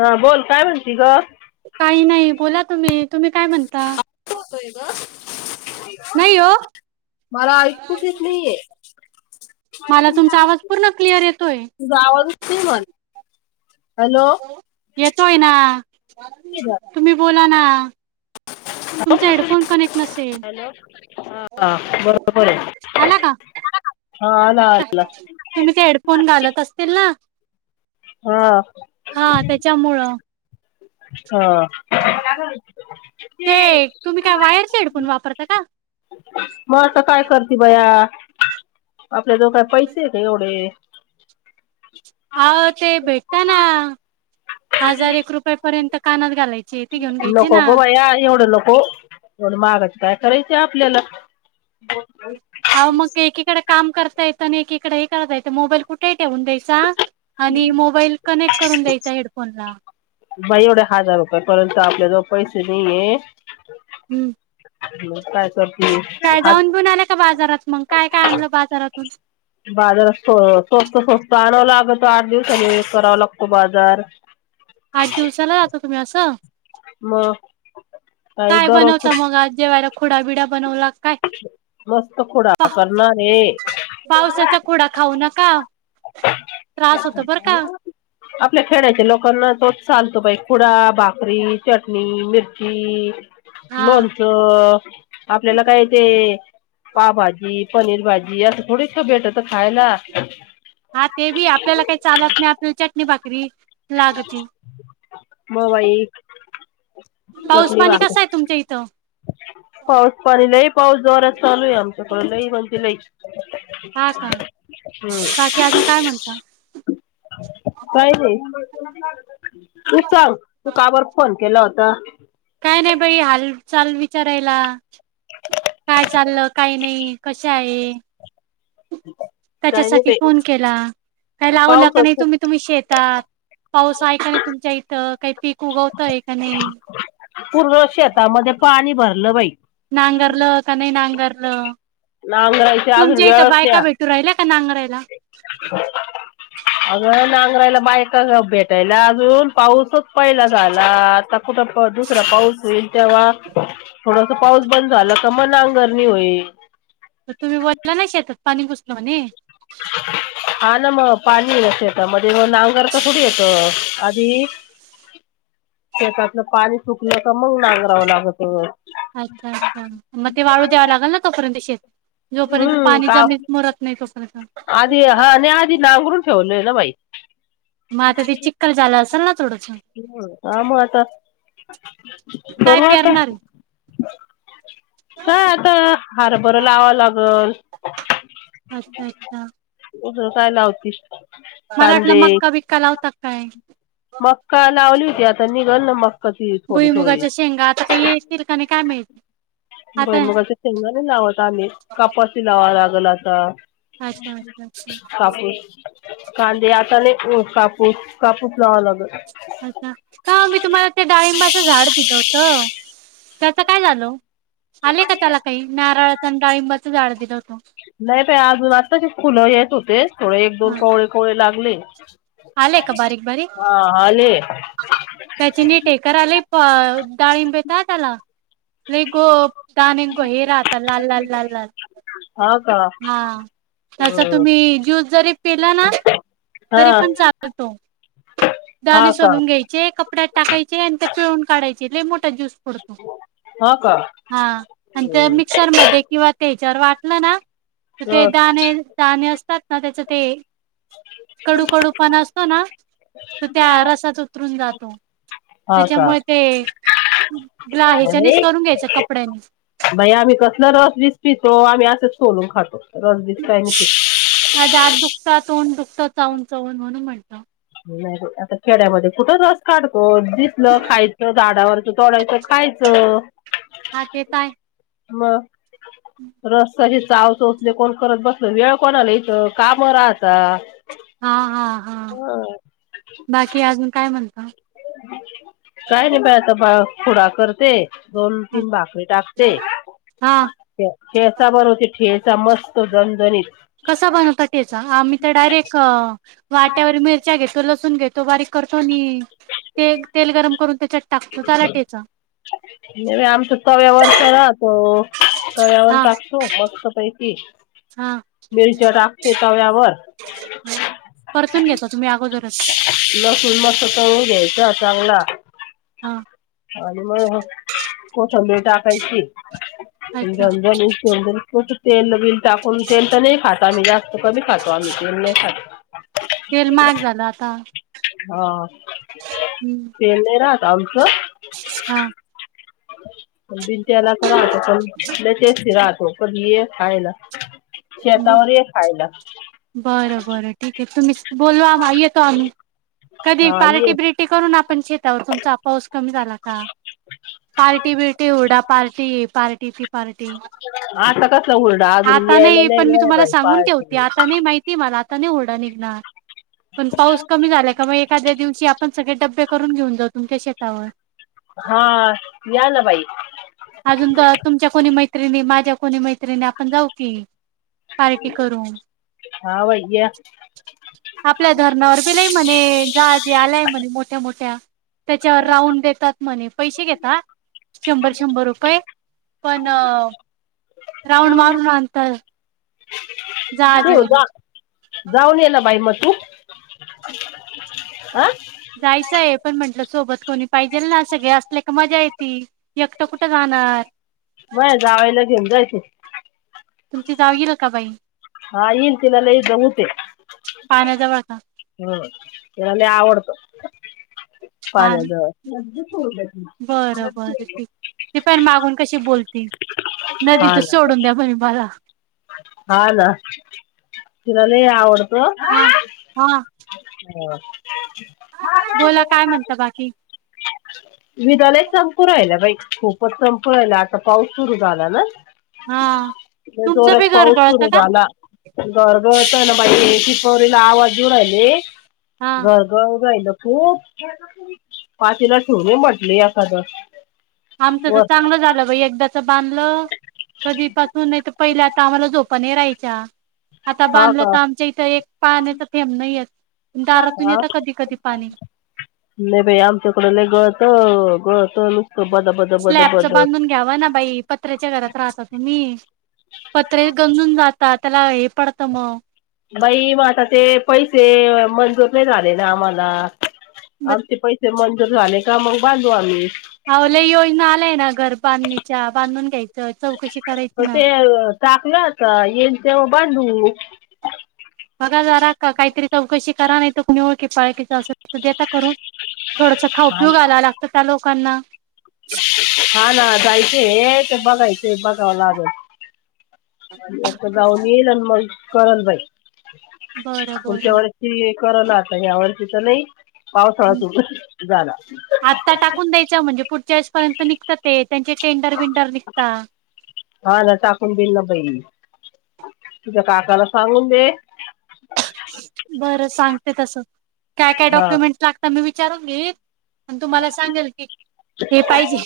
हा बोल काय म्हणती ग काही नाही बोला तुम्ही तुम्ही काय म्हणता नाही हो मला ऐकूच येत नाहीये मला तुमचा आवाज पूर्ण क्लिअर येतोय तुझा आवाजच नाही मला येतोय ना हॅलो तुम्ही बोला ना ह तुमचा हेडफोन कनेक्ट नसेल हॅलो हा बरोबर आहे आला का हा आला आला तुम्ही ते हेडफोन घालत असतील ना हा हा त्याच्यामुळं ह ते तुम्ही काय वायरचे हेडफोन वापरता का मग आता काय करते बया आपल्या दोघ पैसे का एवढे अा ते भेटता ना हजार एक रुपया पर्यंत कानात घालायच लोक बोबा या एवढं लोको मगच काय करायचं आपल्याला अ मग एकीकडे काम करता येतं आणि एकीकडे हे करता येतं मोबाईल कुठे ठेऊून द्यायचा आणि मोबाईल कनेक्ट करून द्यायचा हेडफोन ला. बा एवढे हजार रुपये परर्ंतु आपल्या जो पैसे नाहीये हम्म काय सर काय जाऊन बिन आलं का बाजारात मग काय काय आणलं बाजारातून बाजार स्वस्त स्वस्त आणावं लागतो आठ दिवसनी करावा लागतो बाजार आठ दिवसाला जहातो तुम्ही असं मग काही काय बनवत दररोज मग आज जेव्हायला खुडा बिडा बनवू लागत मस्त खुड करणारे पावसाचा खुडा खाऊ नका त्रास होतो बर का आपल्या खेडच्या लोकांना तोच चाल तोपई खुडा बाकरी चटणी मिरची हा लोणचं. आपल्याला काय. पावभाजी पनीर भाजी असं थोडीस भेटत खायला. हा ते बी आपल्याला काही चालत नाही आपल्या चटणी भाकरी लागती मग बाई पाऊस चटणी पाणी कसं भाकर आहे तुमच्या इथं पाऊस पाणी लई पाऊस जोरात चालू आहे आमच्याकडे लई म्हणजे लईच हा का हम्म बाकी अजून काय म्हणता काही नाही तू सांग तू का बर फोन केला होता हाल चाल विचारायला काय चाललं काय नाही कशे आहे काही नाही त्याच्यासाठी बाई फोन केला काही लावला का नाही पाऊसच तुम्ही तुम्ही शेतात पाऊस आहे का नाही तुमच्या इथं काही पीक उगवतंय का नाही पूर्ण शेतामध्ये पाणी भरलं बाई नांगरलं का नाही नांगरलं नांगरायची अजून तुमच्या इथं वेळच बायका द्या भेटू राहिल्या नांगरायला करायला बायका भेटायला अजून पाऊसच पहिला झाला आता कुठ दुसरा पाऊस आहे तेव्हा थोडस पाऊस बंद झाला का मना नांगरणी होईल तर तुम्ही बोलला ना शेतात पाणी घुसलणे हा ना मग पाणी ना शेतामध्येध्ये म नांगर ता थोडी येत आणि [inaudible] शेतातलं पाणी सुकलं तर मग नांगरावं लागत. अच्छा अच्छा मग ते वाळू द्यावा लागेल ना तोपर्यंत शेती. जोपर्यंत हम्म पाणी का जमीत मुरत नाही तोपर्यंत. आधी हा नाही आधी [inaudible] ते चिक्कल झालं ह असेल ना थोडस का मग आता. काय करू आता पेरणार. काय आता हारभरा लावावा लागल. अच्छा अच्छा. दुसरं काय लावतीस. मला वाटलं कांदे मक्का भिका लावता की काय. मक्का लावली होती आता निघल ना मक्का. ती थोडी थोडी भुईमुगाच्या शेंगा आता काही येतील का नाही काय माहित. भोई मुगाच शेंगदाने लावई कापसी लावा लागल आता. अच्छा अच्छा अच्छा काफी कांदे आताने. हो कापूस कापूस लाव लागल. अच्छ का मी तुम्हाला त्या डाळिंबाच झाड दिलं होत. हो त्याच काय झाल आले का त्याला काही नारळाचा डाळीबाच झाड दिलं होतो. नाही प अजून आत्ताचे फुलं येत होते थोडे एक दोन हा कोवळे कोवळे लागले. आलेय का बारीक बारीक. हा आले त्याची न टेकर आले डाळिंबीेत त्याला. लई को दाणे राहतात लाल लाल ललल. हा का हा त्या हम्म तुम्ही ज्यूस जरी पिलाना हा तरी. पण चालतो हा दाणे का सोलून घ्यायचे कपड्यात टाकायचे आणि ते पिळून काढायचे. लय मोठा ज्यूस पडतो हा का हा हम्म मिक्सरमध्ये किंवा ते जर वाटलं ना तर ते दाणे दाणे असतात ना त्याच ते. कडू त कडूपणा असतो ना तर त्या रसाात उतरून जातो. हा का त्याच्यामुळे ते ग्ला ह्याच्यानेच करून घ्यायचं कपड्यानी बाई आम्ही कसला रस बिस पितो आम्ही अस. सोलून खातो रस बीस काय का तोंड दुखतं चावून चवून म्हणून म्हटलं नाहीे आता खेड्यामध्ये कुठं रस काढतो. हो दिसलं खायचं झाडावरच तोडायचं खायचं. हा तेे तर आहे. मग रस्त्याची चाव चोचले कोण करत बसल वेळ कोण इथं काम राहतात. हा हा हा बाकी अजून काय म्हणता काय नाही बाय आता बा खुडा करते. दोन हा तीन भाकरी टाकते हा ठेचा बनवती ठेचा. ठेचा मस्त झणझणीत. कसा बनवता ठेचा आम्ही तर डायरेक्ट वाट्यावर मिरच्या घेतो लसुन लसून घेतो बारीक करतो आणि ते तेल गरम करून त्याच्यात टाकतो झाला ठेचा. आमच्या तव्यावर करा तो तव्यावर हा टाकतो मस्तपैकी हा मिरच्या टाकते तव्यावर परतून घेता तुम्ही अगोदरच लसूण मस्त तळून घ्यायचा चांगला हा आणि मग कोथिं [unintelligible] कोथिंबीर टाकायची आणि अच्छा झणझणीत टाकून तेलत नाही खात मी जास्त कमी खातो आम्ही तेल नाही तेल महाग खात झालं आता हा हम्म तेल नाही राहता आमचं हा भिंन तेलाचं राहत पण लय टेस्टी राहतो कधी ये खायला. हो शेतावर ये खायला बरं बरं ठीक आहे तुम्ही बोलवा आम्हला येतो आम्ही कधी हा पार्टी ये बिरटी करून आपण शेतावर तुमचा पाऊस कमी झाला पार्टी बिरटी हुरडा पार्टी पार्टी ही पार्टी ती पार्टी. आता कसलं हुरडा. अजून आता यायला नाही पण मी वेळ आहे तुम्हाला बाई सांगून ठेवते पाहायची आता नाही माहिती मला आता नाही हुरडा कमी झाला का एखाद्या दिवशी आपण पण सगळे डबे करून घेऊन जाऊ तुमच्या शेतावर. हा या ना बाई. अजून तर तुमच्या कोणी मैत्रिणी माझ्या कोणी मैत्रिणी आपण जाऊ की. पार्टी करू हा बाई या. आपल्या धरणावर बि लई म्हणे जाहाजे आल्याय म्हणे मोठ्या मोठ्या त्याच्यावर राऊंड देतात म्हणे पैसे घेता शंभर शंभर रुपये पण राऊंड मारून आणता तू जहाजीवर जा जाऊन ये ना बाई मग तू आं जायचं आहे पण म्हंटलं सोबत कोणी पाहिजेल ना सगळे असल कि मजा येते एकटं कुठं जाणार. तुझ्या जावेला घेऊन जाय तुमची जाऊ येईल का बाई? हा तिला लय उत आहे. पाण्याजवळ का हम् तिला लई आवडतं. हा ना. पाण्याजवळ बरं बरं ठीक ती पण मागून कशी बोलती नदी हा तर ना सोडून द्या म्हणे मला. हा ना लय आवडतं. हा. हा हो बोला काय म्हणता बाकी वीज लई चमकू राहिल्या बाई खूपच चमकू राहिल्या आता पाऊस सुरू झाला ना. हा तुम [unintelligible] परत पाऊस सुरू झाला घर गळतना बाई [unintelligible] तिला आवाज देऊ राहिले हा घर गळू राहिलं खूप पातीला ठेवणे म्हटले एखद आमचं चांगलं झालं बाई एकदाच बांधलं कधीपासून नाही तर पहिल्याच आम्हाला झोप नाही राहायच्या आता हा बांधलं तर का आमच्या इथं एक पाण्याच थेबणय दारातून येतता कधी कधी पाणी न भई आमच्याकड गळतो गळत लक स्लॅबच बांधून घ्यावा ना बाई पत्र्याच्या घरात राहता तुम्ही पत्रे गंजून जातात त्याला हे पडतं मग बाई म आता ते पैसे मंजूर नाही झाले ना आम्हाला आमचे पैसे मंजूर झाले का मग बांधू आम्ही हवलं योजना आलाय ना घर बांधणीच्या बांधून घ्यायच म ते टाकलं होत आता येन तेवा बांधू बघा जरा का काहीतरी चौकशी करा नाही त कोणी ओळखी पाळखीचा अस त देता करून थोडस खा उपयोग आला लागत त्या लोकांना हा ना जायच हे ते बघायचं बघावं लाग जाऊन येईल आणि मग कल बाई बरं पुढच्या बरं. वर्षी करल आता ह्या वर्षी तर नाही पावसाळा सुरू झाला आता टाकून द्यायच म्हणजे पुढच्या वेळेस पर्यंत निघत ते त्यांचे टेंडर बंडर निघता हा ना टाकून देईल ना बाई तुझ्या काकाला सांगून दे बरं सांगते तसं काय काय हा डॉक्युमेंट लागत मी विचारून घे पण तुम्हाला सांगेल की हे पाहिजे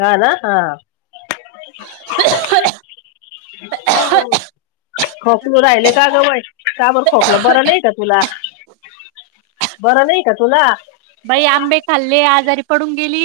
हा ना हा ह खोकलू राहिले का ग का बर खोकलं बरं नाही का तुला बरं नाही का तुला बाई आंबे खाल्ले आजारी पडून गेली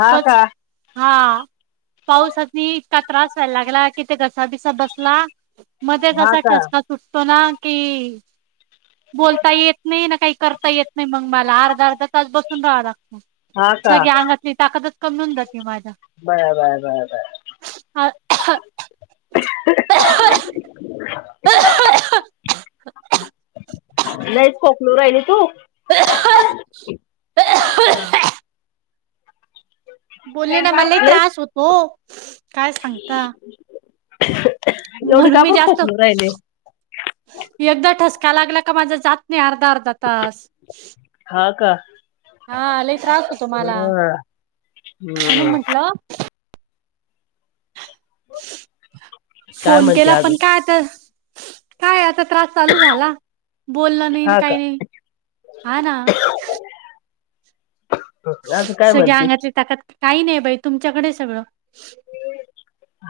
हा बस का हा पाऊसली त्रास व्हायला लागला कि ते घसाबिसा बसला मध्ये हा जसा का टचका सुट की बोलता येत नाही ना काही करता येत नाही मग मला अर् अर्धा तास बसून राहावं हा लागत का सगळ अंगातली ताकदच कमी होऊन जाते माझ्या ह लयच खोकलू राहिली तू बोलले ना मलाही लयच त्रास होतो काय सांगता ह म्हणून मी जास्त एकदा ठसका लागला का माझ जात नाही अर्ध अर्धा तास हा का हा लय त्रास होतो मला बरं. म्हनुन हम्म. म्हंटलं काय फोन म्हणते केला अजून पण काय आता काय आता त्रास चालू झाला बोल नाही हा का काही नाही हा ना अजून काय सगळ्या म्हणते अंगातली ताकात काही नाही बाई तुमच्याकडे सगळं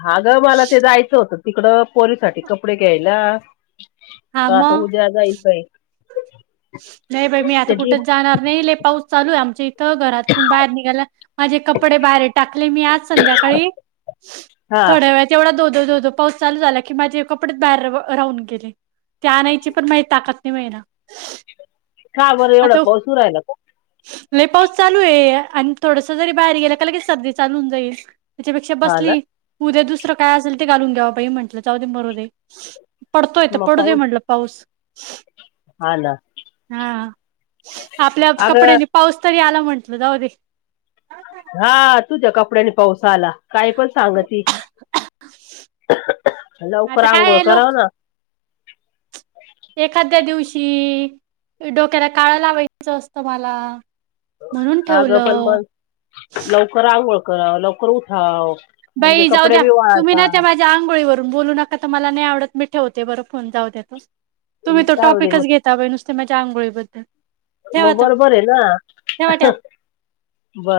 हा ग मला ते जायचं होतं तिकड पोरीसाठीठी कपडे घ्यायला हा क आता मग उद्या जायचंय नाही बा मी आता ते डी- कुठेच जाणार नाही लय पाऊस चालू आहे आमच्या इ तर घरातून बाहेर निघाला माझे कपडे बाहेर टाकले मी आज संध्याकाळी हा थोड्या वेळात एवढा धो धो धो पाऊस चालू झाला की माझे कपडेच बाहेर राहून गेले ते आणायची पण माझ ताकद नाही माहि ना हा बरं एवढा पाऊस उ राहिला का लई पाऊस चालू आहे आणि थोडस जरी बाहेर गेलं का लगे सध चालून जाईल त्याच्यापेक्षा हा ना बसली उद्या दुसरं काय असेल ते घालून घ्यावा पाहि म्हंटलं जाऊ दे मरू दे पडतोय तर मग पडू दे पाऊस म्हटलं पाऊस हा ना हा आपल्या अगं कपड्यांनी पाऊस तरी आला म्हंटल जाऊ दे हा तुझ्या कपड्यानी पावसाला काय पण सांग त लवकर आता काय अंघोळ आहे कराव लोक ना कि डोक्याला काळं लावायचं असतं मला म्हणून हा ग पण ठेवलं. मग लवकर अंघोळ ळ करावं लवकर उठाव म्हणजे बाई जाऊ कपडे द्या बी तुम्ही न त्या वाळतात माझ्या आंगोळीवर न मला आ तुमहीच जाऊ दे मग त्याच्या्या आंघोळी बद्दल मग बरोबर आहे ना ठेवा.